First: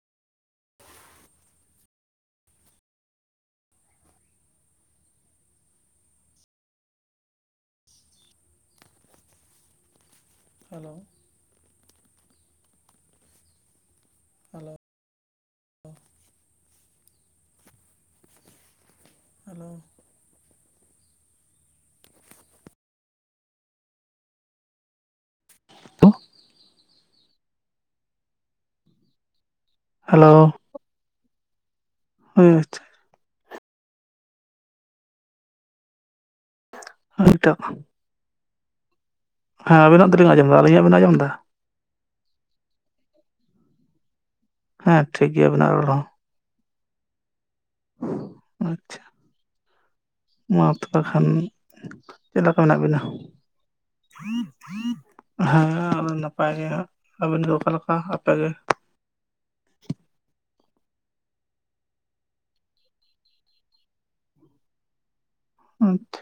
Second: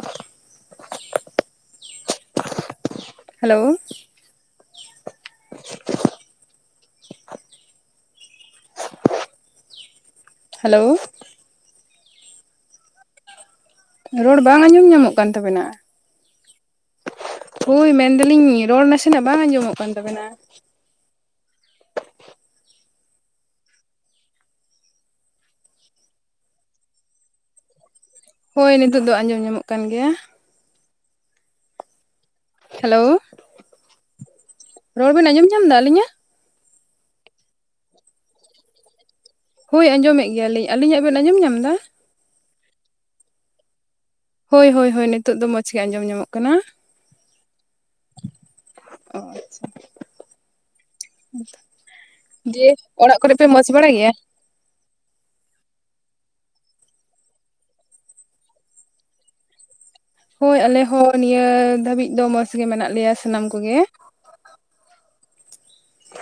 [inaudible] Hello, hello ᱨᱚᱲ ᱵᱟᱝ hello ᱟᱸᱡᱚᱢ ᱧᱟᱢᱚᱜ ᱠᱟᱱ ᱛᱟᱵᱮᱱᱟ᱾ ᱦᱳᱭ ᱢᱮᱱᱫᱟᱞᱤᱧ ᱨᱚᱲ ᱱᱟᱥᱮᱱᱟᱜ ᱵᱟᱝ ᱦᱮᱞᱳ ᱟᱸᱡᱚᱢᱚᱜ ᱠᱟᱱ ᱛᱟᱵᱮᱱᱟ᱾ ᱦᱚᱭ ᱱᱤᱛᱚᱜ ᱫᱚ ᱟᱸᱡᱚᱢ ᱧᱟᱢᱚᱜ ᱠᱟᱱ ᱜᱮᱭᱟ᱾ ᱦᱮᱞᱳ ᱟᱪᱪᱷᱟ, ᱦᱮᱞᱳ ᱨᱚᱲ ᱵᱮᱱ ᱟᱸᱡᱚᱢ ᱧᱟᱢ ᱫᱟ ᱟᱹᱞᱤᱧᱟᱜ, ᱦᱚᱭ ᱱᱤᱛᱚᱜ, ᱦᱳᱭ ᱟᱵᱤᱱᱟᱜ ᱟᱸᱡᱚᱢᱮᱜ ᱫᱚᱞᱤᱧ ᱟᱸᱡᱚᱢ ᱮᱫᱟ ᱜᱮᱭᱟᱞᱤᱧ ᱵᱤᱱ ᱟᱹᱞᱤᱧᱟᱜ ᱵᱮᱱ ᱮᱫᱟ ᱟᱸᱡᱚᱢ ᱧᱟᱢ ᱫᱟ, ᱦᱳᱭ ᱦᱳᱭ ᱦᱮᱸ ᱦᱳᱭ ᱴᱷᱤᱠ ᱱᱤᱛᱚᱜ ᱫᱚ ᱜᱮᱭᱟ ᱢᱚᱸᱡᱽ ᱟᱵᱤᱱᱟᱜ ᱜᱮ ᱨᱚᱲ ᱦᱚᱸ ᱟᱸᱡᱚᱢ ᱧᱟᱢᱚᱜ ᱠᱟᱱᱟ᱾ ᱟᱪᱪᱷᱟ ᱚ ᱟᱪᱪᱷᱟ ᱢᱟ ᱛᱚᱵᱮ ᱠᱷᱟᱱ, ᱪᱮᱫ ᱞᱮᱠᱟ ᱫᱤᱭᱮ ᱢᱮᱱᱟᱜ ᱵᱤᱱᱟ? ᱚᱲᱟᱜ ᱠᱚᱨᱮ ᱯᱮ ᱢᱚᱸᱡᱽ ᱵᱟᱲᱟ ᱜᱮᱭᱟ ᱦᱮᱸ ᱟᱞᱮ ᱱᱟᱯᱟᱭ ᱜᱮ ᱦᱟᱸᱜ ᱟᱹᱵᱤᱱ ᱫᱚ ᱚᱠᱟᱞᱮᱠᱟ ᱟᱯᱮ ᱜᱮ? ᱦᱳᱭ ᱟᱞᱮ ᱦᱚᱸ ᱱᱤᱭᱟᱹ ᱫᱷᱟᱹᱵᱤᱜ ᱫᱚ ᱢᱚᱸᱡᱽᱜᱮ ᱢᱮᱱᱟᱜ ᱞᱮᱭᱟ ᱥᱟᱱᱟᱢ ᱠᱚᱜᱮ᱾ ᱟᱪᱪᱷᱟ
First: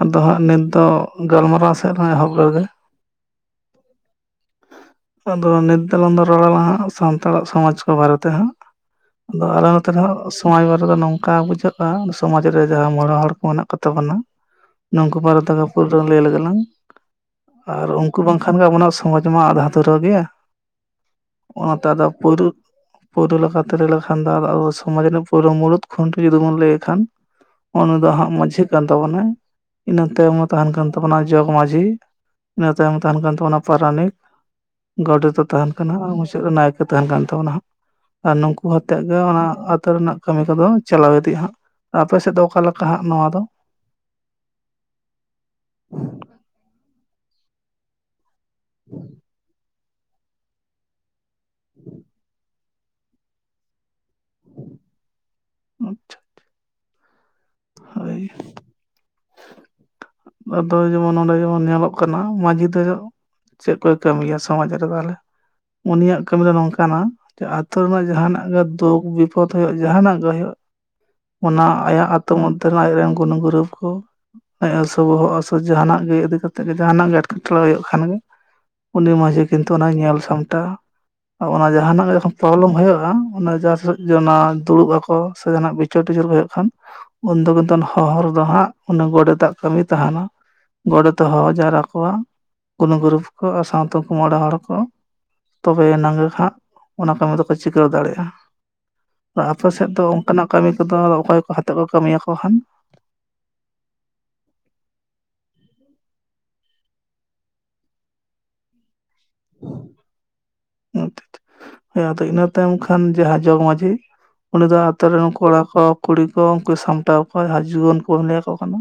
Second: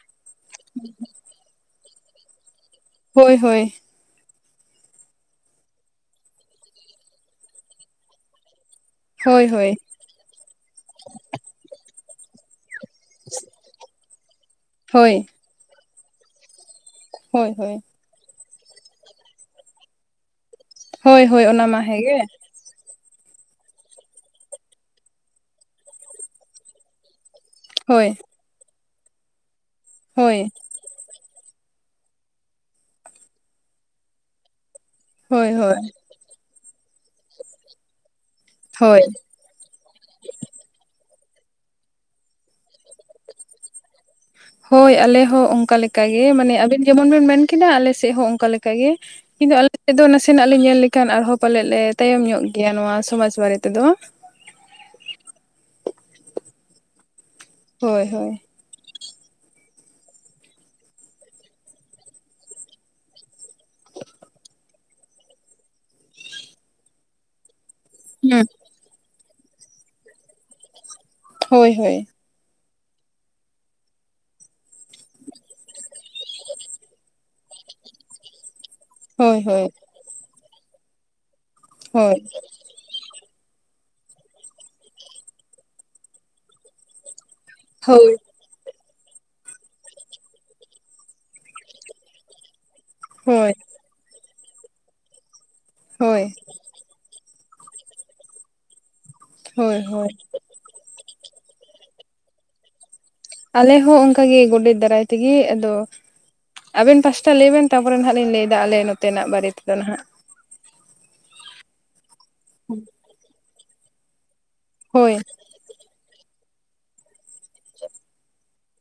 ᱟᱫᱚ ᱦᱟᱸᱜ ᱱᱤᱛ ᱫᱚ ᱜᱟᱞᱢᱟᱨᱟᱣ ᱥᱮᱫ ᱞᱟᱝ ᱮᱦᱚᱵ ᱞᱮᱜᱮ, ᱦᱳᱭ ᱦᱳᱭ᱾ ᱟᱫᱚ ᱱᱤᱛ ᱫᱚ ᱟᱞᱟᱝ ᱫᱚ ᱨᱚᱲ ᱟᱞᱟᱝ ᱦᱟᱸᱜ ᱥᱟᱱᱛᱟᱲᱟᱜ ᱥᱚᱢᱟᱡᱽ ᱠᱚ ᱵᱟᱨᱮᱛᱮ ᱦᱟᱸᱜ, ᱦᱳᱭ ᱟᱫᱚ ᱟᱞᱮ ᱦᱳᱭ ᱱᱚᱛᱮ ᱨᱮᱦᱚᱸ ᱥᱚᱢᱟᱡᱽ ᱵᱟᱨᱮ ᱫᱚ ᱱᱚᱝᱠᱟ ᱵᱩᱡᱷᱟᱹᱜ, ᱠᱟᱱ ᱥᱚᱢᱟᱡᱽ ᱨᱮ ᱡᱟᱦᱟᱸ ᱢᱚᱬᱮ ᱦᱚᱲ ᱠᱚ ᱢᱮᱱᱟᱜ ᱠᱚ ᱛᱟᱵᱚᱱᱟ ᱦᱳᱭ ᱱᱩᱠᱩ ᱢᱟ, [unintelligible] ᱞᱟᱹᱭ ᱞᱮᱜᱮ ᱞᱟᱝ ᱦᱳᱭ ᱦᱳᱭ ᱟᱨ ᱩᱱᱠᱩ ᱵᱟᱝᱠᱷᱟᱱ ᱜᱮ ᱟᱵᱚᱱᱟᱜ ᱥᱚᱢᱟᱡᱽ, ᱛᱮᱢᱟ ᱟᱫᱷᱟ ᱫᱷᱩᱨᱟᱹ ᱜᱮᱭᱟ ᱦᱳᱭ ᱦᱳᱭ ᱚᱱᱟ ᱢᱟ ᱚᱱᱟᱛᱮ ᱟᱫᱚ ᱦᱮᱸᱜᱮ ᱯᱳᱨᱩᱫ ᱯᱳᱨᱩ ᱞᱮᱠᱟᱛᱮ ᱞᱟᱹᱭ ᱞᱮᱠᱷᱟᱱ ᱫᱚ ᱟᱫᱚ ᱟᱵᱚ ᱥᱚᱢᱟᱡᱽ ᱨᱮᱱᱟᱜ ᱯᱳᱭᱨᱩ ᱢᱩᱲᱩᱫ ᱠᱷᱩᱱᱴᱤ ᱡᱩᱫᱤ ᱵᱚᱱ ᱞᱟᱹᱭᱮ ᱠᱷᱟᱱ ᱩᱱᱟ ᱦᱳᱭ ᱫᱚ ᱦᱟᱸᱜ ᱢᱟᱹᱡᱷᱤ ᱠᱟᱱ ᱛᱟᱵᱚᱱᱟᱭ ᱤᱱᱟᱹ ᱛᱟᱭᱚᱢ ᱦᱳᱭ ᱦᱚᱸ ᱛᱟᱦᱮᱱ ᱠᱟᱱ, ᱛᱟᱵᱚᱱᱟ ᱡᱚᱜᱽ ᱢᱟᱹᱡᱷᱤ ᱤᱱᱟᱹ ᱛᱟᱭᱚᱢ ᱛᱟᱦᱮᱱ ᱠᱟᱱ ᱛᱟᱵᱚᱱᱟ ᱯᱟᱨᱟᱱᱤᱠ, ᱜᱚᱰᱮᱛ ᱫᱚ ᱦᱳᱭ ᱛᱟᱦᱮᱱ ᱦᱳᱭ ᱠᱟᱱᱟ ᱟᱨ ᱢᱩᱪᱟᱹᱫ ᱨᱮ ᱱᱟᱭᱠᱮ ᱛᱟᱦᱮᱱ ᱠᱟᱱ ᱛᱟᱵᱚᱱᱟ ᱦᱟᱸᱜ ᱟᱨ ᱱᱩᱠᱩ ᱦᱚᱛᱮᱫ ᱦᱳᱭ ᱜᱮ ᱚᱱᱟ, ᱟᱹᱛᱩ ᱨᱮᱱᱟᱜ ᱠᱟᱹᱢᱤ ᱠᱚᱫᱚ ᱪᱟᱞᱟᱣ ᱤᱫᱤᱜ-ᱟ ᱦᱟᱸᱜ ᱟᱯᱮ ᱥᱮᱫ ᱫᱚ ᱚᱠᱟᱞᱮᱠᱟ? ᱦᱳᱭ ᱟᱞᱮ ᱦᱚᱸ ᱚᱱᱠᱟ ᱞᱮᱠᱟ ᱜᱮ ᱢᱟᱱᱮ ᱟᱵᱤᱱ ᱡᱮᱢᱚᱱ ᱵᱤᱱ ᱢᱮᱱ, ᱠᱮᱫᱟ ᱟᱞᱮ ᱥᱮᱫ ᱦᱚᱸ ᱚᱱᱠᱟ ᱞᱮᱠᱟ ᱜᱮ ᱠᱤᱱᱛᱩ ᱟᱞᱮ ᱥᱮᱜ ᱫᱚ ᱱᱟᱥᱮᱱᱟᱜ ᱞᱮ ᱧᱮᱞ ᱞᱮᱠᱷᱟᱱ ᱟᱨᱦᱚᱸ ᱯᱟᱞᱮᱫ ᱞᱮ ᱛᱟᱭᱚᱢ ᱧᱚᱜ ᱜᱮᱭᱟ ᱱᱚᱣᱟ ᱥᱚᱢᱟᱡᱽ ᱵᱟᱨᱮ ᱛᱮᱫᱚ᱾ ᱟᱪᱪᱷᱟ ᱪᱷᱟ᱾ ᱦᱳᱭ ᱦᱳᱭ᱾ ᱵᱟᱫᱚ ᱡᱮᱢᱚᱱ ᱱᱚᱸᱰᱮ ᱡᱮᱢᱚᱱ ᱧᱮᱞᱚᱜ ᱠᱟᱱᱟ ᱢᱟᱸᱡᱷᱤ ᱛᱮ ᱫᱚ ᱪᱮᱫ ᱠᱚᱭ ᱠᱟᱹᱢᱤᱭᱟ ᱥᱚᱢᱟᱡᱽ ᱨᱮ ᱛᱟᱦᱚᱞᱮ ᱩᱱᱤ ᱭᱟᱜ ᱠᱟᱹᱢᱤ ᱫᱚ ᱱᱚᱝᱠᱟ ᱱᱟ, ᱡᱮ ᱟᱛᱳ ᱨᱮᱱᱟᱜ ᱡᱟᱦᱟᱸ ᱦᱩᱸ ᱱᱟᱜ ᱜᱮ ᱫᱩᱠ ᱵᱤᱯᱚᱫ ᱦᱩᱭᱩᱜ ᱡᱟᱦᱟᱸ ᱱᱟᱜ ᱜᱮ ᱦᱩᱭᱩᱜ ᱚᱱᱟ ᱦᱳᱭ ᱦᱳᱭ ᱟᱭᱟᱜ ᱟᱛ ᱛᱩ ᱢᱚᱫᱽᱫᱷᱮ ᱨᱮᱱ ᱟᱡ ᱨᱮᱱ ᱜᱩᱱᱩ ᱜᱩᱨᱤᱵᱽ ᱠᱩ ᱮᱸᱥ, ᱛᱚ ᱵᱚᱦᱚᱜ ᱦᱟᱥᱩ ᱥᱮ ᱡᱟᱦᱟᱸ ᱱᱟᱜ ᱜᱮ ᱤᱫᱤ ᱠᱟᱛᱮᱜ ᱜᱮ ᱡᱟᱦᱟᱸ ᱱᱟᱜ ᱜᱮ ᱮᱴᱠᱮᱴᱚᱬᱮ ᱦᱩᱭᱩᱜ ᱠᱷᱟᱱ ᱜᱮ, ᱩᱱᱤ ᱦᱳᱭ ᱢᱟᱺᱡᱷᱤ ᱠᱤᱱᱛᱩ ᱦᱳᱭ ᱚᱱᱟᱭ ᱧᱮᱞ ᱥᱟᱢᱴᱟᱣᱟ᱾ ᱟᱨ ᱚᱱᱟ ᱡᱟᱦᱟᱸ ᱱᱟᱜ ᱦᱳᱭ ᱡᱚᱠᱷᱚᱱ ᱯᱨᱚᱵᱚᱞᱚᱢ ᱦᱩᱭᱩᱜ-ᱟ ᱚᱱᱟ ᱡᱟᱥ ᱥᱟᱹᱜ ᱡᱮ ᱚᱱᱟ ᱫᱩᱲᱩᱵ ᱟᱠᱚ ᱥᱮ ᱡᱟᱦᱟᱸ ᱱᱟᱜ ᱵᱤᱪᱟᱹᱨ ᱴᱤᱪᱟᱹᱨ ᱠᱚ ᱦᱩᱭᱩᱜ ᱠᱷᱟᱱ ᱩᱱᱫᱚ ᱠᱤᱱᱛᱩ ᱦᱚᱦᱚ ᱦᱳᱭ ᱦᱚᱨ ᱫᱚ ᱦᱟᱸᱜ, ᱚᱱᱟ ᱜᱚᱰᱮᱛ ᱟᱜ ᱠᱟᱹᱢᱤ ᱛᱟᱦᱮᱱᱟ ᱜᱚᱰᱮᱛ ᱮ ᱦᱚᱦᱚ ᱡᱟᱣᱨᱟ ᱠᱚᱣᱟ᱾ ᱜᱩᱱᱩ [inaudible] ᱠᱚ ᱦᱳᱭ ᱟᱨ ᱥᱟᱶᱛᱮ ᱩᱱᱠᱩ ᱢᱚᱬᱮ ᱦᱚᱲ ᱠᱚ ᱛᱚᱵᱮ ᱭᱮᱱᱟᱝ ᱦᱳᱭ ᱜᱮ ᱦᱟᱸᱜᱼᱼ ᱚᱱᱟ ᱠᱟᱹᱢᱤ ᱫᱚᱠᱚ ᱪᱤᱠᱟᱹᱣ ᱫᱟᱲᱮᱜ-ᱟ ᱟᱻ ᱟᱯᱮ ᱦᱳᱭ ᱥᱮᱜ ᱫᱚ ᱦᱳᱭ ᱚᱱᱠᱟ ᱱᱟᱜᱼᱼ ᱠᱟᱢᱤ ᱠᱚᱫᱚ ᱚᱠᱚᱭ ᱠᱚ ᱦᱟᱛᱮᱜ ᱠᱚ ᱠᱟᱹᱢᱤ ᱭᱟᱠᱚ ᱠᱷᱟᱱ? ᱟᱞᱮ ᱦᱚᱸ ᱚᱱᱠᱟ ᱜᱮ ᱜᱚᱰᱮᱛ ᱫᱟᱨᱟᱭ ᱛᱮᱜᱮ ᱟᱫᱚᱼᱼ ᱟᱵᱮᱱ ᱯᱟᱥᱴᱟ ᱞᱟᱹᱭ ᱵᱮᱱ ᱛᱟᱨᱯᱚᱨᱮ ᱱᱟᱦᱟᱸᱜ ᱞᱤᱧ ᱞᱟᱹᱭ ᱫᱟ ᱟᱞᱮ ᱱᱚᱛᱮ ᱱᱟᱜ ᱵᱟᱨᱮ ᱛᱮᱫᱚ ᱱᱟᱦᱟᱸᱜ? [inaudible] ᱟᱫᱚ ᱤᱱᱟᱹ ᱛᱟᱭᱚᱢ ᱠᱷᱟᱱ ᱡᱟᱦᱟᱸ ᱡᱚᱜᱽ ᱢᱟᱡᱷᱤᱼᱼ ᱩᱱᱤ ᱫᱚ ᱟᱛᱳ ᱦᱳᱭ ᱨᱮᱱ ᱠᱚᱲᱟ ᱠᱚ ᱠᱩᱲᱤ ᱠᱚ ᱩᱱᱠᱩᱭ ᱥᱟᱢᱴᱟᱣ ᱠᱚᱣᱟ ᱡᱟᱦᱟᱸ ᱡᱩᱣᱟᱹᱱ ᱠᱚ ᱞᱟᱹᱭᱟ ᱠᱚ ᱠᱟᱱᱟ᱾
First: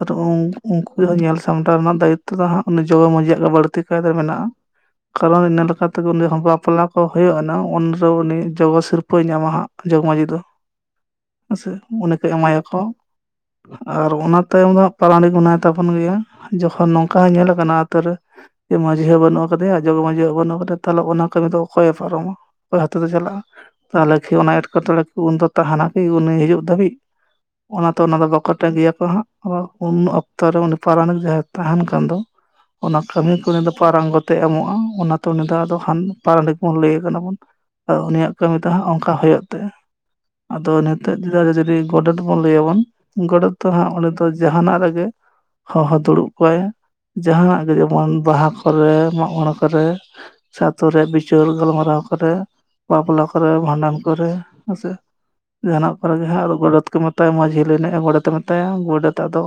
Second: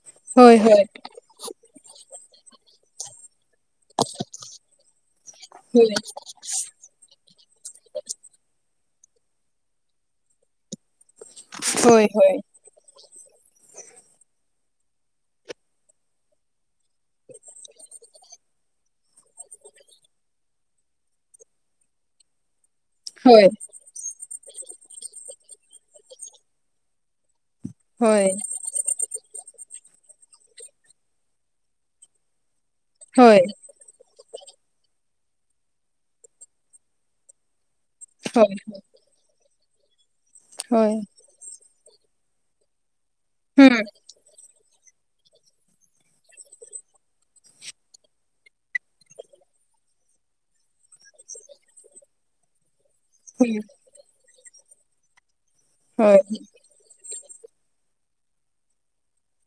ᱟᱫ ᱩᱱ ᱦᱳᱭ ᱦᱳᱭ ᱩᱱᱠᱩ ᱧᱮᱞ ᱥᱟᱢᱴᱟᱣ ᱨᱮᱱᱟᱜ ᱫᱟᱭᱤᱛᱛᱚ ᱫᱚ ᱦᱟᱸᱜ ᱩᱱᱤ ᱡᱚᱜᱽ ᱢᱟᱡᱷᱤ ᱭᱟᱜ ᱜᱮ ᱵᱟᱹᱲᱛᱤ ᱠᱟᱭᱛᱮ ᱢᱮᱱᱟᱜ-ᱟ᱾ ᱠᱟᱨᱚᱱ ᱤᱱᱟᱹ ᱞᱮᱠᱟ ᱦᱳᱭ ᱛᱮ ᱩᱱᱤ ᱦᱚᱸ ᱵᱟᱯᱞᱟᱯᱼᱼ ᱠᱚ ᱦᱩᱭᱩᱜ-ᱟ ᱱᱟᱦᱟᱸᱜ ᱩᱱ ᱨᱮ ᱩᱱᱤ ᱡᱚᱜᱚ ᱥᱤᱨᱯᱟᱹᱭ ᱧᱟᱢᱟ ᱦᱟᱸᱜ ᱡᱚᱜᱽ ᱢᱟᱡᱷᱤ ᱫᱚ᱾ ᱦᱮᱸ ᱥᱮ ᱦᱳᱭ ᱩᱱᱤ ᱠᱚ ᱦᱳᱭ ᱮᱢᱟᱭᱟ᱾ ᱦᱚ ᱟᱨ ᱚᱱᱟ ᱛᱟᱭᱚᱢ ᱫᱚ ᱦᱟᱸᱜ ᱯᱟᱨᱟᱱᱤᱠ ᱢᱮᱱᱟᱭ ᱛᱟᱵᱚᱱ ᱜᱮᱭᱟ᱾ ᱡᱚᱠᱷᱚᱱ ᱱᱚᱝᱠᱟ ᱦᱚᱸ ᱧᱮᱞ ᱞᱟᱠᱟᱱᱟ ᱟᱛᱚ ᱨᱮ ᱮ ᱢᱟᱡᱷᱤ ᱦᱚᱸ ᱵᱟᱱᱩᱜ ᱟᱠᱟᱼᱼ ᱠᱟᱫᱮᱭᱟ ᱡᱚᱜᱽ ᱢᱟᱡᱷᱤ ᱦᱚᱸ ᱵᱟᱱᱩᱜ ᱠᱟᱫᱮ ᱛᱟᱦᱚᱞᱮ ᱚᱱᱟ ᱠᱟᱹᱢᱤ ᱫᱚ ᱚᱠᱚᱭᱮ ᱯᱟᱨᱚᱢᱟ ᱚᱠᱚᱭ ᱦᱚᱛᱮᱛᱮ ᱪᱟᱞᱟᱜ-ᱟ᱾ ᱦᱳᱭ ᱛᱟᱦᱚᱞᱮ ᱠᱷᱤ ᱚᱱᱟ ᱮᱴᱠᱮᱴᱚᱬᱮ ᱠᱩ ᱩᱱ ᱫᱚ ᱛᱟᱦᱟᱱᱟ ᱠᱤ ᱩᱱᱤ ᱦᱤᱡᱩᱜ ᱫᱷᱟᱹᱵᱤᱡ ᱚᱱᱟ ᱛᱮ ᱚᱱᱟ ᱦᱳᱭ ᱫᱚ ᱵᱟᱠᱚᱼᱼ ᱴᱟ ᱜᱮᱭᱟ ᱠᱚ ᱦᱟᱸᱜ ᱟᱫᱚ ᱩᱱ ᱚᱠᱛᱚ ᱨᱮ ᱩᱱᱤ ᱯᱟᱨᱟᱱᱤᱠ ᱡᱟᱦᱟᱸᱭ ᱛᱟᱦᱮᱱ ᱠᱟᱱ ᱫᱚᱼᱼ ᱚᱱᱟ ᱠᱟᱹᱢᱤ ᱠᱚ ᱩᱱᱤ ᱫᱚ ᱯᱟᱨᱟᱝᱜᱚᱛ ᱮ ᱮᱢᱚᱜ-ᱟ ᱚᱱᱟ ᱛᱮ ᱩᱱᱤ ᱫᱚ ᱟᱫᱚ ᱦᱟᱱ ᱯᱟᱨᱟᱱᱤᱠ ᱵᱚᱱ ᱞᱟᱹᱭᱮ ᱠᱟᱱᱟ ᱵᱚᱱ᱾ ᱩᱱᱤ ᱦᱳᱭ ᱭᱟᱜ ᱦᱳᱭ ᱦᱳᱭ ᱠᱟᱹᱢᱤ ᱫᱚ ᱦᱟᱸᱜ ᱚᱱᱠᱟ ᱦᱩᱭᱩᱜ ᱛᱟᱭᱟ ᱟᱫᱚ ᱱᱤ ᱦᱳᱭ ᱛᱮᱜᱼᱼ ᱡᱮ [inaudible] ᱡᱚᱫᱤ ᱜᱚᱰᱮᱛ ᱵᱚᱱ ᱞᱟᱹᱭᱟ ᱵᱚᱱ ᱜᱚᱰᱮᱛ ᱫᱚ ᱦᱩᱸ ᱦᱟᱸᱜ ᱚᱸᱰᱮ ᱫᱚᱼᱼ ᱚ ᱡᱟᱦᱟᱸ ᱱᱟᱜ ᱨᱮᱜᱮ ᱦᱚᱦᱚ ᱫᱩᱲᱩᱵ ᱠᱚᱣᱟᱭ ᱡᱟᱦᱟᱸ ᱱᱟᱜ ᱜᱮ ᱡᱮᱢᱚᱱ ᱵᱟᱦᱟ ᱠᱚᱨᱮᱼᱼ ᱢᱟᱜ ᱢᱚᱬᱮ ᱠᱚᱨᱮ ᱥᱮ ᱟᱛᱩ ᱨᱮ ᱵᱤᱪᱟᱹᱨ ᱜᱟᱞᱢᱟᱨᱟᱣ ᱠᱚᱨᱮᱼᱼ ᱵᱟᱯᱞᱟ ᱠᱚᱨᱮ ᱦᱩᱸ ᱵᱷᱟᱱᱰᱟᱱ ᱠᱚᱨᱮ‌ ᱦᱮᱸ ᱥᱮ᱾ ᱡᱟᱦᱟᱸ ᱱᱟᱜ ᱠᱚᱨᱮ ᱦᱳᱭ ᱜᱮ ᱦᱟᱸᱜ ᱫᱚ ᱜᱚᱰᱮᱛ ᱠᱚ ᱢᱮᱛᱟᱭᱟ ᱢᱟᱡᱷᱤ ᱞᱟᱹᱭ‌ ᱞᱮᱜ ᱮ ᱜᱚᱰᱮᱛ ᱮ ᱢᱮᱛᱟᱭᱟ ᱜᱚᱰᱮᱛ ᱟᱫᱚᱼᱼ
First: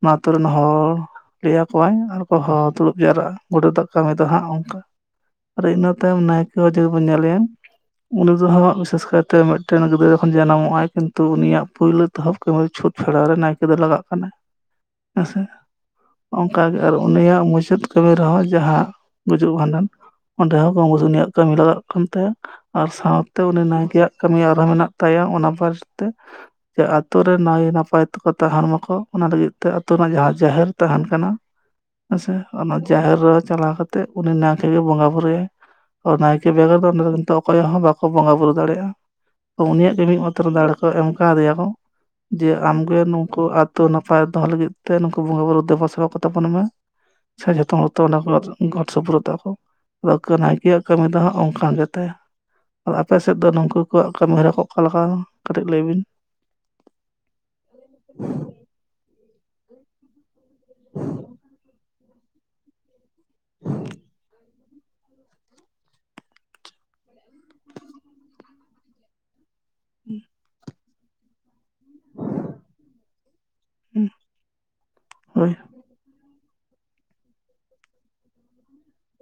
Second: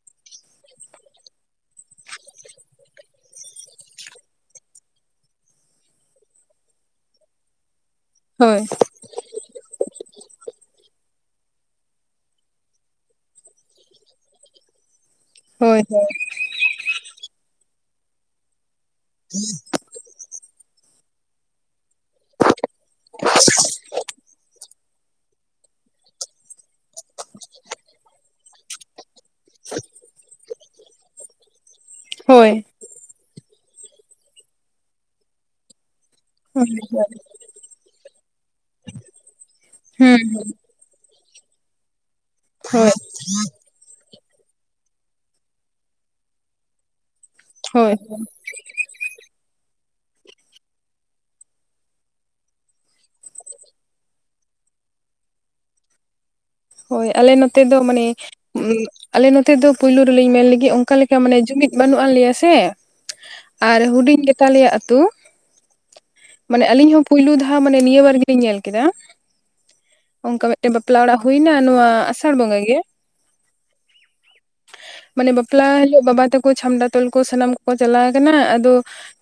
ᱚᱱᱟ ᱟᱛᱩ ᱨᱮᱱ ᱦᱚᱲ ᱞᱟᱹᱭᱟ ᱠᱚᱣᱟᱭ ᱟᱨ ᱠᱚ ᱦᱚᱦᱚ ᱫᱩᱲᱩᱵ ᱡᱟᱣᱨᱟᱜᱼᱟ ᱜᱚᱰᱮᱛ ᱫᱟᱜᱼᱼ ᱠᱟᱢᱤ ᱫᱚ ᱦᱟᱸᱜ ᱚᱝᱠᱟ ᱟᱨ ᱤᱱᱟᱹ ᱛᱟᱭᱚᱢ ᱱᱟᱭᱠᱮ ᱡᱩᱫᱤ ᱵᱚᱱ ᱧᱮᱞᱮᱭᱟ᱾ ᱩᱱᱤ ᱫᱚ ᱦᱟᱸᱜ ᱦᱳᱭ ᱵᱤᱥᱮᱥ ᱠᱟᱭᱛᱮ ᱢᱮᱫᱼᱼ [inaudible] ᱜᱤᱫᱽᱨᱟᱹ ᱠᱷᱚᱱ ᱡᱟᱱᱟᱢᱚᱜ-ᱟᱭ ᱠᱤᱱᱛᱩ ᱩᱱᱤ ᱭᱟᱜ ᱯᱩᱭᱞᱩ ᱛᱚᱦᱚᱵ ᱠᱟᱹᱢᱤ ᱪᱷᱩᱛ ᱯᱷᱮᱲᱟᱣ ᱨᱮ ᱱᱟᱭᱠᱮ ᱫᱚ ᱞᱟᱜᱟᱜ ᱠᱟᱱᱟᱭ᱾ ᱦᱮᱸ ᱥᱮ᱾ ᱦᱳᱭ ᱦᱚᱭ᱾ ᱚᱱᱠᱟ ᱜᱮ ᱟᱨ ᱩᱱᱤ ᱭᱟᱜ ᱢᱩᱪᱟᱹᱫ ᱠᱟᱹᱢᱤ ᱨᱮᱦᱚᱸ ᱡᱟᱦᱟᱸᱼᱼ ᱜᱩᱡᱩᱜ ᱵᱷᱟᱱᱰᱟᱱ ᱚᱸᱰᱮ ᱦᱚᱸ ᱠᱚᱢ ᱵᱤᱥᱤ ᱩᱱᱤᱭᱟᱜ ᱠᱟᱹᱢᱤ ᱞᱟᱜᱟᱜᱼᱼ ᱠᱟᱱ ᱛᱟᱭᱟ ᱟᱨ ᱥᱟᱶᱛᱮ ᱩᱱᱤ ᱱᱟᱭᱠᱮ ᱭᱟᱜ ᱠᱟᱹᱢᱤ ᱟᱨᱦᱚᱸ ᱢᱮᱱᱟᱜᱼᱼ ᱛᱟᱭᱟ ᱚᱱᱟ ᱵᱟᱨᱮᱛ ᱛᱮ ᱡᱮ ᱟᱛᱳ ᱨᱮ ᱱᱟᱭ ᱱᱟᱯᱟᱭ ᱛᱮᱠᱚ ᱛᱟᱦᱮᱱ ᱢᱟᱠᱚᱼᱼ ᱚᱱᱟ ᱞᱟᱹᱜᱤᱫ ᱛᱮ ᱟᱛᱳ ᱨᱮᱱᱟᱜ ᱡᱟᱦᱟᱸ ᱡᱟᱦᱮᱨ ᱛᱷᱟᱱ ᱠᱟᱱᱟ ᱦᱮᱸ ᱥᱮ ᱦᱳᱭ ᱚᱱᱟ ᱡᱟᱦᱮᱨ ᱨᱮ ᱪᱟᱞᱟᱣ ᱠᱟᱛᱼᱼ ᱛᱮᱜ ᱩᱱᱤ ᱱᱟᱭᱠᱮ ᱜᱮ ᱵᱚᱸᱜᱟ ᱵᱩᱨᱩ ᱭᱟᱭ᱾ ᱚ ᱱᱟᱭᱠᱮ ᱵᱮᱜᱚᱨ ᱦᱳᱭ ᱫᱚ ᱚᱸᱰᱮ ᱱᱤᱛᱚ ᱚᱠᱚᱭ ᱦᱚᱸ ᱵᱟᱠᱚ ᱵᱚᱸᱜᱟ ᱵᱩᱨᱩ ᱫᱟᱲᱮᱜ-ᱟ ᱚᱻᱩᱱᱤᱭᱟᱜ ᱜᱮ ᱦᱩᱸ ᱢᱤᱫ ᱢᱟᱛᱨᱚ ᱫᱟᱲᱮᱠ ᱼᱼ ᱠᱚ ᱮᱢ ᱠᱟᱣ ᱫᱮᱭᱟ ᱠᱚ ᱡᱮ ᱟᱢ ᱦᱳᱭ ᱜᱮ ᱱᱩᱝᱠᱩ ᱟᱛᱼᱼ ᱛᱩ ᱱᱟᱯᱟᱭ ᱫᱚᱦᱚ ᱞᱟᱹᱜᱤᱫ ᱛᱮ ᱱᱩᱠᱩ ᱵᱚᱸᱜᱟ ᱵᱩᱨᱩ ᱫᱮᱵᱟ ᱥᱮᱵᱟ ᱠᱚ ᱛᱟᱵᱚᱱ ᱢᱮ ᱥᱮ ᱡᱷᱚᱛᱚ ᱦᱳᱭ ᱦᱚᱲᱛᱚ ᱚᱱᱟ ᱠᱚᱨᱼᱼ ᱜᱚᱴ ᱥᱚᱯᱨᱚᱛ ᱛᱟᱠᱚ ᱟᱫᱚ ᱠᱚ ᱱᱟᱭᱠᱮ ᱭᱟᱜ ᱠᱟᱹᱢᱤ ᱫᱚ ᱦᱟᱸᱜ ᱚᱱᱠᱟ ᱜᱮ ᱛᱟᱭᱟ᱾ ᱚ ᱟᱯᱮ ᱥᱮᱜ ᱫᱚ ᱱᱩᱠᱩ ᱠᱚᱣᱟᱜ ᱠᱟᱹᱢᱤ ᱦᱚᱨᱟ ᱠᱚ ᱚᱠᱟ ᱞᱮᱠᱟ ᱠᱟᱹᱴᱤᱡ ᱞᱟᱹᱭ ᱵᱤᱱ? ᱦᱳᱭ ᱟᱞᱮ ᱱᱚᱛᱮ ᱫᱚ ᱢᱟᱱᱮᱼᱼ ᱟᱞᱮ ᱱᱚᱛᱮ ᱫᱚ ᱯᱳᱭᱞᱳ ᱨᱮᱞᱮᱧ ᱢᱮᱱ ᱞᱮᱜᱮ ᱚᱱᱠᱟ ᱞᱮᱠᱟ ᱢᱟᱱᱮ ᱡᱩᱢᱤᱫ ᱵᱟᱹᱱᱩᱜ ᱟ ᱞᱮᱭᱟ ᱥᱮ᱾ ᱟᱨ ᱦᱩᱰᱤᱧ ᱜᱮᱛᱟᱞᱮᱭᱟ ᱟᱛᱩᱼᱼ ᱢᱟᱱᱮ ᱟᱞᱤᱧ ᱦᱚᱸ ᱯᱩᱭᱞᱩ ᱫᱷᱟ ᱢᱟᱱᱮ ᱱᱤᱭᱟᱹ ᱵᱟᱨ ᱜᱮᱞᱤᱧ ᱧᱮᱞ ᱠᱮᱫᱟ᱾ ᱚᱝᱠᱟ ᱢᱮᱫᱴᱮᱱ ᱵᱟᱯᱞᱟ ᱚᱲᱟᱜ ᱦᱩᱭᱱᱟ ᱱᱚᱣᱟ ᱟᱥᱟᱲ ᱵᱚᱸᱜᱟ ᱜᱮ᱾ ᱢᱟᱱᱮ ᱦᱳᱭ ᱵᱟᱯᱞᱟ ᱦᱤᱞᱳᱜ ᱵᱟᱵᱟ ᱛᱟᱠᱚ ᱪᱷᱟᱢᱰᱟ ᱛᱚᱞ ᱠᱚ ᱥᱟᱱᱟᱢ ᱠᱚᱠᱚ ᱪᱟᱞᱟᱣ ᱟᱠᱟᱱᱟ ᱟᱫᱚ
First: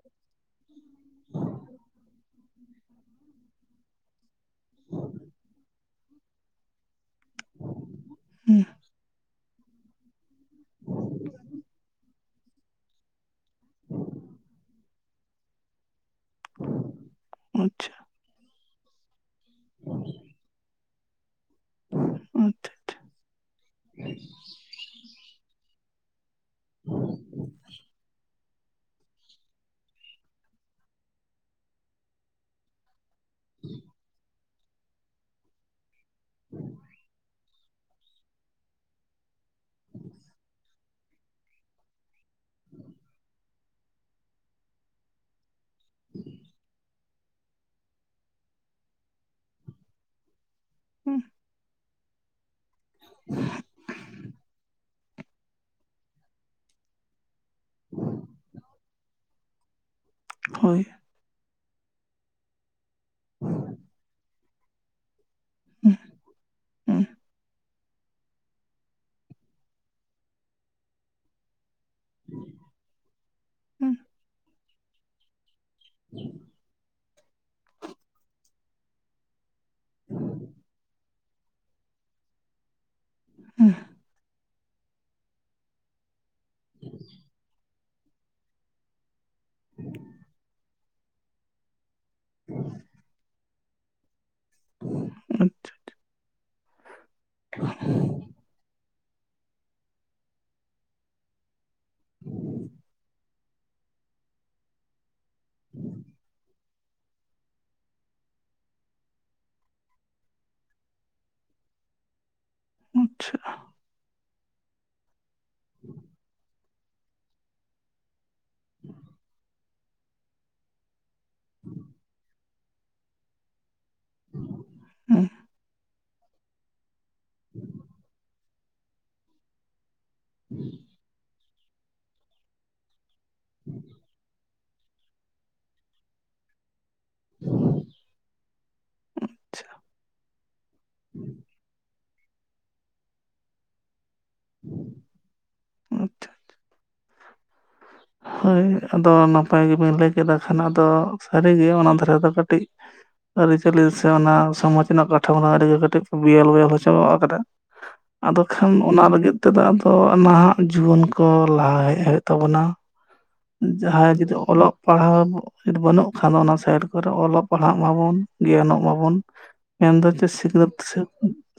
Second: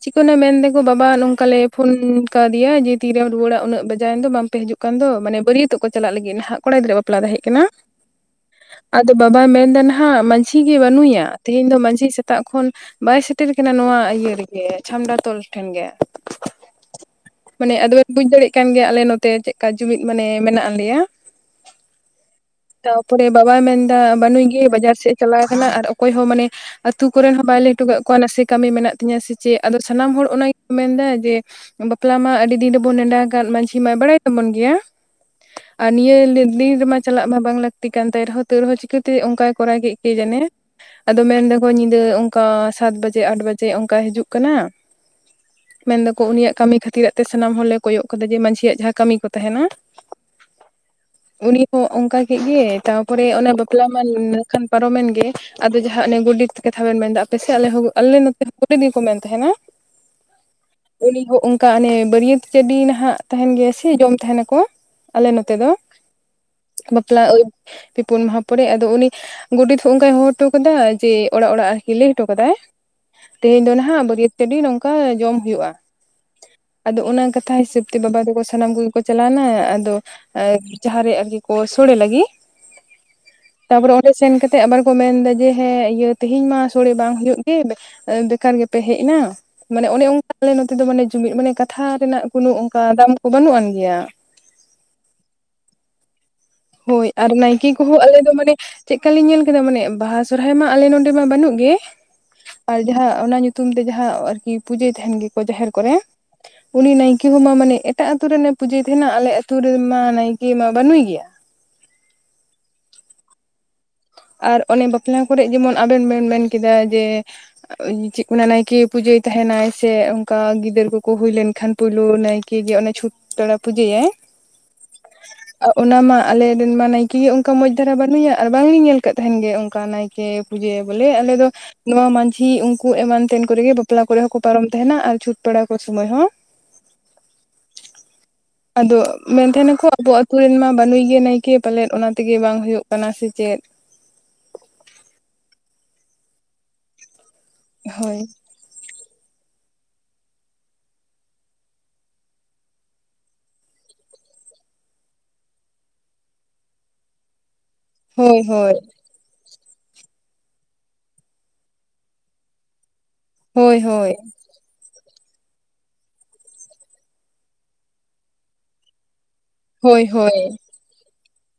ᱪᱤᱠᱟᱹᱭᱱᱟᱭ ᱢᱮᱱ ᱫᱟᱠᱚ ᱵᱟᱵᱟ ᱱᱚᱝᱠᱟ ᱞᱮ ᱯᱷᱳᱱ ᱠᱟᱣᱫᱮᱭᱟ ᱡᱮ ᱛᱤᱨᱮᱢ ᱨᱩᱣᱟᱹᱲᱟ ᱩᱱᱟᱹᱜ ᱵᱟᱡᱟᱭᱮᱱ ᱫᱚ ᱵᱟᱝ ᱯᱮ ᱦᱤᱡᱩᱜ ᱠᱟᱱ ᱫᱚ ᱢᱟᱱᱮ ᱵᱟᱹᱨᱭᱟᱹᱛᱚᱜ ᱠᱚ ᱪᱟᱞᱟᱜ ᱞᱟᱹᱜᱤᱫ ᱱᱟᱦᱟᱜ ᱠᱚᱲᱟ ᱜᱤᱫᱽᱨᱟᱹᱣᱟᱜ ᱵᱟᱯᱞᱟ ᱛᱟᱦᱮᱸᱜ ᱠᱟᱱᱟ᱾ ᱦᱩᱸ ᱟᱫᱚ ᱵᱟᱵᱟᱭ ᱢᱮᱱ ᱴᱫᱟ ᱱᱟᱦᱟᱜ ᱢᱟᱺᱡᱷᱤ ᱜᱮ ᱵᱟᱹᱱᱩᱜᱭᱟ, ᱛᱮᱦᱮᱧ ᱫᱚ ᱢᱟᱺᱡᱷᱤ ᱥᱮᱛᱟᱜ ᱠᱷᱚᱱ ᱵᱟᱭ ᱥᱮᱴᱮᱨ ᱟᱠᱟᱱᱟ ᱱᱚᱣᱟ ᱤᱭᱟᱹ ᱨᱮᱜᱮ, ᱪᱷᱟᱢᱰᱟ ᱛᱚᱞ ᱴᱷᱮᱱ ᱜᱮ᱾ ᱢᱟᱱᱮ ᱟᱫᱚ ᱟᱪᱪᱷᱟ ᱵᱮᱱ ᱵᱩᱡᱽ ᱫᱟᱲᱮᱜ ᱠᱟᱱ ᱜᱮᱭᱟ ᱟᱞᱮ ᱱᱚᱛᱮ ᱪᱮᱫᱠᱟ ᱡᱩᱢᱤᱫ ᱢᱟᱱᱮ ᱢᱮᱱᱟᱜ ᱞᱮᱭᱟ᱾ [inaudible] ᱛᱟᱯᱚᱨᱮ ᱵᱟᱵᱟᱭ ᱢᱮᱱᱫᱟ ᱵᱟᱱᱩᱭ ᱜᱮ ᱵᱟᱡᱟᱨ ᱥᱮᱫ ᱮ ᱪᱟᱞᱟᱣ ᱠᱟᱱᱟ ᱟᱨ ᱚᱠᱚᱭ ᱦᱚᱸ ᱢᱟᱱᱮ ᱟᱛᱩ ᱠᱚᱨᱮᱱ ᱦᱚᱸ ᱵᱟᱭ ᱞᱟᱹᱭ ᱦᱚᱴᱚ ᱠᱟᱜ ᱠᱚᱣᱟ ᱱᱟᱥᱮ ᱠᱟᱹᱢᱤ ᱢᱮᱱᱟᱜ ᱛᱤᱧᱟᱹ ᱥᱮ ᱪᱮᱫ, ᱟᱫᱚ ᱥᱟᱱᱟᱢ ᱦᱚᱲ ᱚᱱᱟ ᱜᱮᱠᱚ ᱢᱮᱱᱫᱟ ᱡᱮ ᱵᱟᱯᱞᱟ ᱢᱟ ᱟᱹᱰᱤ ᱫᱤᱱ ᱨᱮᱵᱚᱱ ᱱᱮᱰᱟ ᱠᱟᱫ ᱢᱟᱺᱡᱷᱤ ᱢᱟᱭ ᱵᱟᱲᱟᱭ ᱛᱟᱵᱚᱱ ᱜᱮᱭᱟ, ᱟᱨ ᱱᱤᱭᱟᱹ [unintelligible] ᱫᱤᱱ ᱨᱮᱢᱟ ᱪᱟᱞᱟᱜ ᱢᱟ ᱵᱟᱝ ᱞᱟᱹᱠᱛᱤ ᱠᱟᱱ ᱛᱟᱭ ᱨᱮᱦᱚᱸ, ᱛᱟᱹᱣ ᱨᱮᱦᱚᱸ ᱪᱤᱠᱟᱹᱛᱮ ᱚᱱᱠᱟᱭ ᱠᱚᱨᱟᱣ ᱠᱮᱜ ᱠᱮ ᱡᱟᱱᱮ᱾ ᱟᱫᱚ ᱢᱮᱱ ᱫᱟᱠᱚ ᱧᱤᱫᱟᱹ ᱚᱝᱠᱟ ᱥᱟᱛ ᱵᱟᱡᱮ, ᱟᱴ ᱵᱟᱡᱮ ᱚᱝᱠᱟᱭ ᱦᱤᱡᱩᱜ ᱠᱟᱱᱟ, ᱢᱮᱱ ᱫᱟᱠᱚ ᱩᱱᱤᱭᱟᱜ ᱠᱟᱢᱤ ᱠᱷᱟᱹᱛᱤᱨᱟᱜ ᱛᱮ ᱥᱟᱱᱟᱢ ᱦᱚᱲᱞᱮ ᱠᱚᱭᱚᱜ ᱠᱟᱫᱟ ᱡᱮ ᱢᱟᱺᱡᱷᱤᱭᱟᱜ ᱡᱟᱦᱟᱸ ᱠᱟᱹᱢᱤ ᱠᱚ ᱛᱟᱦᱮᱸᱱᱟ, ᱦᱩᱸ᱾ ᱩᱱᱤ ᱦᱚᱸ ᱚᱝᱠᱟ ᱠᱮᱜ ᱜᱮ ᱛᱟᱯᱚᱨᱮ ᱚᱱᱮ ᱵᱟ ᱯᱞᱟ ᱢᱟ ᱱᱟᱹᱠᱷᱟᱱ ᱯᱟᱨᱚᱢᱮᱱ ᱜᱮ ᱟᱫᱚ ᱡᱟᱦᱟᱸ ᱚᱱᱮ ᱜᱚᱰᱮᱛ ᱠᱟᱛᱷᱟ ᱵᱮᱱ ᱢᱮᱱᱫᱟ ᱯᱮ ᱥᱮᱜ ᱟᱞᱮ [unintelligible] ᱟᱞᱮ ᱱᱚᱛᱮ [inaudible] ᱠᱚ ᱢᱮᱱ ᱛᱟᱦᱮᱸᱱᱟ, ᱦᱳᱭ᱾ ᱩᱱᱤ ᱦᱚᱸ ᱚᱝᱠᱟ ᱚᱱᱮ ᱵᱟᱹᱨᱭᱟᱹᱛ ᱪᱟᱹᱰᱤ ᱱᱟᱦᱟᱜ ᱛᱟᱦᱮᱸᱱ ᱜᱮᱭᱟ ᱥᱮ ᱡᱚᱢ ᱛᱟᱦᱮᱸᱱᱟ ᱠᱚ, ᱟᱞᱮ ᱱᱚᱛᱮ ᱫᱚ᱾ [inaudible] ᱵᱟᱯᱞᱟ ᱳᱭ ᱯᱮ ᱯᱩᱱ ᱢᱟᱦᱟ ᱯᱚᱨᱮ ᱟᱫᱚ ᱩᱱᱤ, ᱜᱚᱰᱮᱛ ᱦᱚᱸ ᱚᱝᱠᱟᱭ ᱦᱚᱦᱚ ᱦᱚᱴᱚ ᱠᱟᱫᱟ ᱡᱮ ᱚᱲᱟᱜ ᱚᱲᱟᱜ ᱞᱟᱹᱭ ᱦᱚᱴᱚ ᱠᱟᱫᱟᱭ ᱛᱮᱦᱮᱧ ᱫᱚ ᱦᱩᱸ ᱱᱟᱦᱟᱜ ᱵᱟᱹᱨᱤᱭᱟᱹᱛ ᱪᱟᱰᱤ ᱱᱚᱝᱠᱟ ᱡᱚᱢ ᱦᱩᱭᱩᱜᱼᱟ᱾ [inaudible] ᱟᱫᱚ ᱚᱱᱟ ᱠᱟᱛᱷᱟ ᱦᱤᱥᱟᱹᱵ ᱛᱮ ᱵᱟᱵᱟ ᱛᱟᱠᱚ ᱥᱟᱱᱟᱢ ᱠᱚᱜᱮ ᱠᱚ ᱪᱟᱞᱟᱣᱱᱟ, ᱟᱫᱚ ᱡᱟᱦᱟᱸ ᱨᱮ ᱟᱨᱠᱤ ᱠᱚ ᱥᱳᱲᱮ ᱞᱟᱜᱤᱜ, ᱛᱟᱯᱚᱨᱮ ᱚᱸᱰᱮ ᱥᱮᱱ ᱠᱟ -ᱛᱮ ᱟᱵᱟᱨ ᱠᱚ ᱢᱮᱱᱫᱟ ᱡᱮ ᱦᱮᱸ ᱤᱭᱟᱹ ᱛᱮᱦᱮᱧ ᱢᱟ ᱥᱳᱲᱮ ᱵᱟᱝ ᱦᱩᱭᱩᱜ ᱜᱮ, ᱮᱸ ᱵᱮᱠᱟᱨ ᱜᱮᱯᱮ ᱦᱮᱡ ᱮᱱᱟ᱾ ᱢᱟᱱᱮ ᱚᱱᱮ ᱚᱝᱠᱟ ᱟᱞᱮ ᱱᱚᱛᱮ ᱫᱚ ᱢᱟᱱᱮ ᱡᱩᱢᱤᱫ ᱢᱟᱱᱮ ᱠᱟᱛᱷᱟ ᱨᱮᱱᱟᱜ ᱠᱳᱱᱳ ᱚᱝᱠᱟ ᱫᱟᱢ ᱠᱚ ᱵᱟᱹᱱᱩᱜ ᱟᱱ ᱜᱮᱭᱟ᱾ ᱟᱪᱪᱷᱟ ᱟᱪᱪᱷᱟ ᱟᱪᱪᱷᱟ᱾ ᱦᱳᱭ ᱟᱨ ᱱᱟᱭᱠᱮ ᱠᱚᱦᱚᱸ ᱟᱞᱮ ᱫᱚ ᱢᱟᱱᱮ ᱪᱮᱫᱠᱟ ᱞᱤᱧ ᱧᱮᱞ ᱠᱮᱫᱟ ᱢᱟᱱᱮ ᱵᱟᱦᱟ ᱥᱚᱨᱦᱟᱭ ᱢᱟ ᱟᱞᱮ ᱱᱚᱰᱮ ᱢᱟ ᱵᱟᱹᱱᱩᱜ ᱜᱮ, ᱟᱨ ᱡᱟᱦᱟᱸ ᱚᱱᱟ ᱧᱩᱛᱩᱢ ᱛᱮ ᱡᱟᱦᱟᱸ ᱟᱨᱠᱤ ᱯᱩᱡᱟᱹᱭ ᱛᱟᱦᱮᱸᱱ ᱜᱮᱠᱚ ᱡᱟᱦᱮᱨ ᱠᱚᱨᱮ ᱩᱱᱤ ᱱᱟᱭᱠᱮ ᱦᱚᱸ ᱢᱟ ᱢᱟᱱᱮ ᱮᱴᱟᱜ ᱟᱛᱩ ᱨᱮᱱᱟᱜ ᱮ ᱯᱩᱡᱟᱹᱭ ᱛᱟᱦᱮᱸᱱᱟ ᱟᱞᱮ ᱟᱛᱩ ᱨᱮᱱ ᱢᱟ ᱱᱟᱭᱠᱮ ᱢᱟ ᱵᱟᱱᱩᱭ ᱜᱮᱭᱟ᱾ ᱟᱪᱪᱷᱟ᱾ ᱟᱨ ᱚᱱᱮ ᱵᱟᱯᱞᱟ ᱠᱚᱨᱮᱜ ᱡᱮᱢᱚᱱ ᱟᱵᱮᱱ ᱵᱮᱱ ᱢᱮᱱ ᱠᱮᱫᱟ ᱡᱮ ᱪᱮᱫ ᱠᱚ ᱱᱟᱜ ᱱᱟᱭᱠᱮ ᱯᱩᱡᱟᱹᱭ ᱛᱟᱦᱮᱸᱱᱟᱭ ᱥᱮ ᱚᱝᱠᱟ ᱜᱤᱫᱟᱹᱨ ᱠᱚ ᱠᱚ ᱦᱩᱭ ᱞᱮᱱᱠᱷᱟᱱ ᱯᱩᱭᱞᱩ ᱱᱟᱭᱠᱮ ᱜᱮ ᱚᱱᱮ ᱪᱷᱩᱛ ᱯᱮᱲᱟ ᱯᱩᱡᱟᱹᱭᱟᱭ, ᱦᱩᱸ ᱚᱱᱟ ᱢᱟ ᱟᱞᱮ ᱨᱮᱱᱢᱟ ᱱᱟᱭ ᱠᱮ ᱜᱮ ᱚᱝᱠᱟ ᱢᱚᱡᱽ ᱫᱷᱟᱨᱟ ᱵᱟᱹᱱᱩᱭᱟ ᱟᱨ ᱵᱟᱝ ᱞᱤᱧ ᱧᱮᱞ ᱠᱟᱜ ᱛᱟᱦᱮᱸᱱ ᱜᱮ ᱚᱝᱠᱟ ᱱᱟᱭᱠᱮ ᱯᱩᱡᱟᱹᱭᱟᱭ ᱵᱚᱞᱮ, ᱟᱞᱮ ᱫᱚ ᱱᱚᱣᱟ ᱢᱟᱺᱡᱷᱤ ᱩᱱᱠᱩ ᱮᱢᱟᱱ ᱛᱮᱱ ᱠᱚᱨᱮ ᱜᱮ ᱵᱟᱯᱞᱟ ᱠᱚᱨᱮ ᱦᱚᱸ ᱠᱚ ᱯᱟᱨᱚᱢ ᱛᱟᱦᱮᱸᱱᱟ ᱟᱨ ᱪᱷᱩᱸᱛ ᱯᱮᱲᱟᱣ ᱠᱚ ᱥᱩᱢᱟᱹᱭ ᱦᱚᱸ᱾ [inaudible] ᱟᱫᱚ ᱢᱮᱱ ᱟᱪᱪᱷᱟ ᱛᱟᱦᱮᱸᱱᱟ ᱠᱚ ᱟᱵᱚ ᱟᱹᱛᱩ ᱨᱮᱱ ᱢᱟ ᱵᱟᱱᱩᱭ ᱜᱮ ᱱᱟᱭᱠᱮ ᱯᱟᱞᱮᱫ ᱚᱱᱟ ᱛᱮᱜᱮ ᱵᱟᱝ ᱦᱳᱭᱳᱜ ᱠᱟᱱᱟ ᱥᱮ ᱪᱮᱫ ᱾ [inaudible] ᱦᱳᱭ ᱦᱳᱭ ᱟᱫᱚ ᱱᱟᱯᱟᱭ ᱜᱮᱵᱤᱱ ᱞᱟᱹᱭ ᱠᱮᱫᱟ ᱠᱷᱟᱱ ᱟᱫᱚ ᱥᱟᱹᱨᱤᱜᱮ ᱚᱱᱟ ᱫᱷᱟᱨᱮ ᱫᱚ ᱠᱟᱹᱴᱤᱡ ᱟᱹᱨᱤᱪᱟᱹᱞᱤ ᱥᱮ ᱚᱱᱟ ᱥᱚᱢᱟᱡᱽ ᱨᱮᱱᱟᱜ ᱠᱟᱴᱷᱟ ᱢᱚ ᱚᱱᱟ ᱟᱹᱰᱤᱜᱮ ᱠᱟᱹᱴᱤᱡ ᱵᱤᱭᱮᱞ ᱵᱚᱭᱚᱞ ᱦᱚᱪᱟ ᱟᱠᱟᱫᱟ ᱾ ᱦᱳᱭ ᱟᱫᱚ ᱠᱷᱟᱱ ᱦᱳᱭ ᱚᱱᱟ ᱞᱟᱹᱜᱤᱫ ᱛᱮᱫᱚ ᱟᱫᱚ ᱱᱟᱦᱟᱜ ᱡᱩᱣᱟᱹᱱ ᱠᱚ ᱞᱟᱦᱟ ᱦᱮᱡ ᱦᱮᱡ ᱛᱟᱵᱚᱱᱟ ᱾ ᱦᱳᱭ ᱡᱟᱦᱟᱸᱭ ᱦᱳᱭ ᱡᱩᱫᱤ ᱚᱞᱚᱜ ᱯᱟᱲᱦᱟᱣ ᱡᱤᱫᱤ ᱵᱟᱹᱱᱩᱜ ᱠᱷᱟᱱ ᱫᱚ ᱚᱱᱟ ᱥᱮᱨ ᱠᱚᱨᱮ ᱚᱞᱚᱜ ᱯᱟᱲᱦᱟᱜ ᱢᱟᱵᱚᱱ ᱜᱮᱭᱟᱱᱚᱜ ᱢᱟᱵᱚᱱ ᱦᱳᱭ ᱢᱮᱱᱫᱚ ᱡᱮ ᱦᱳᱭ ᱥᱤᱠᱷᱱᱟᱹᱛ ᱥᱮᱫ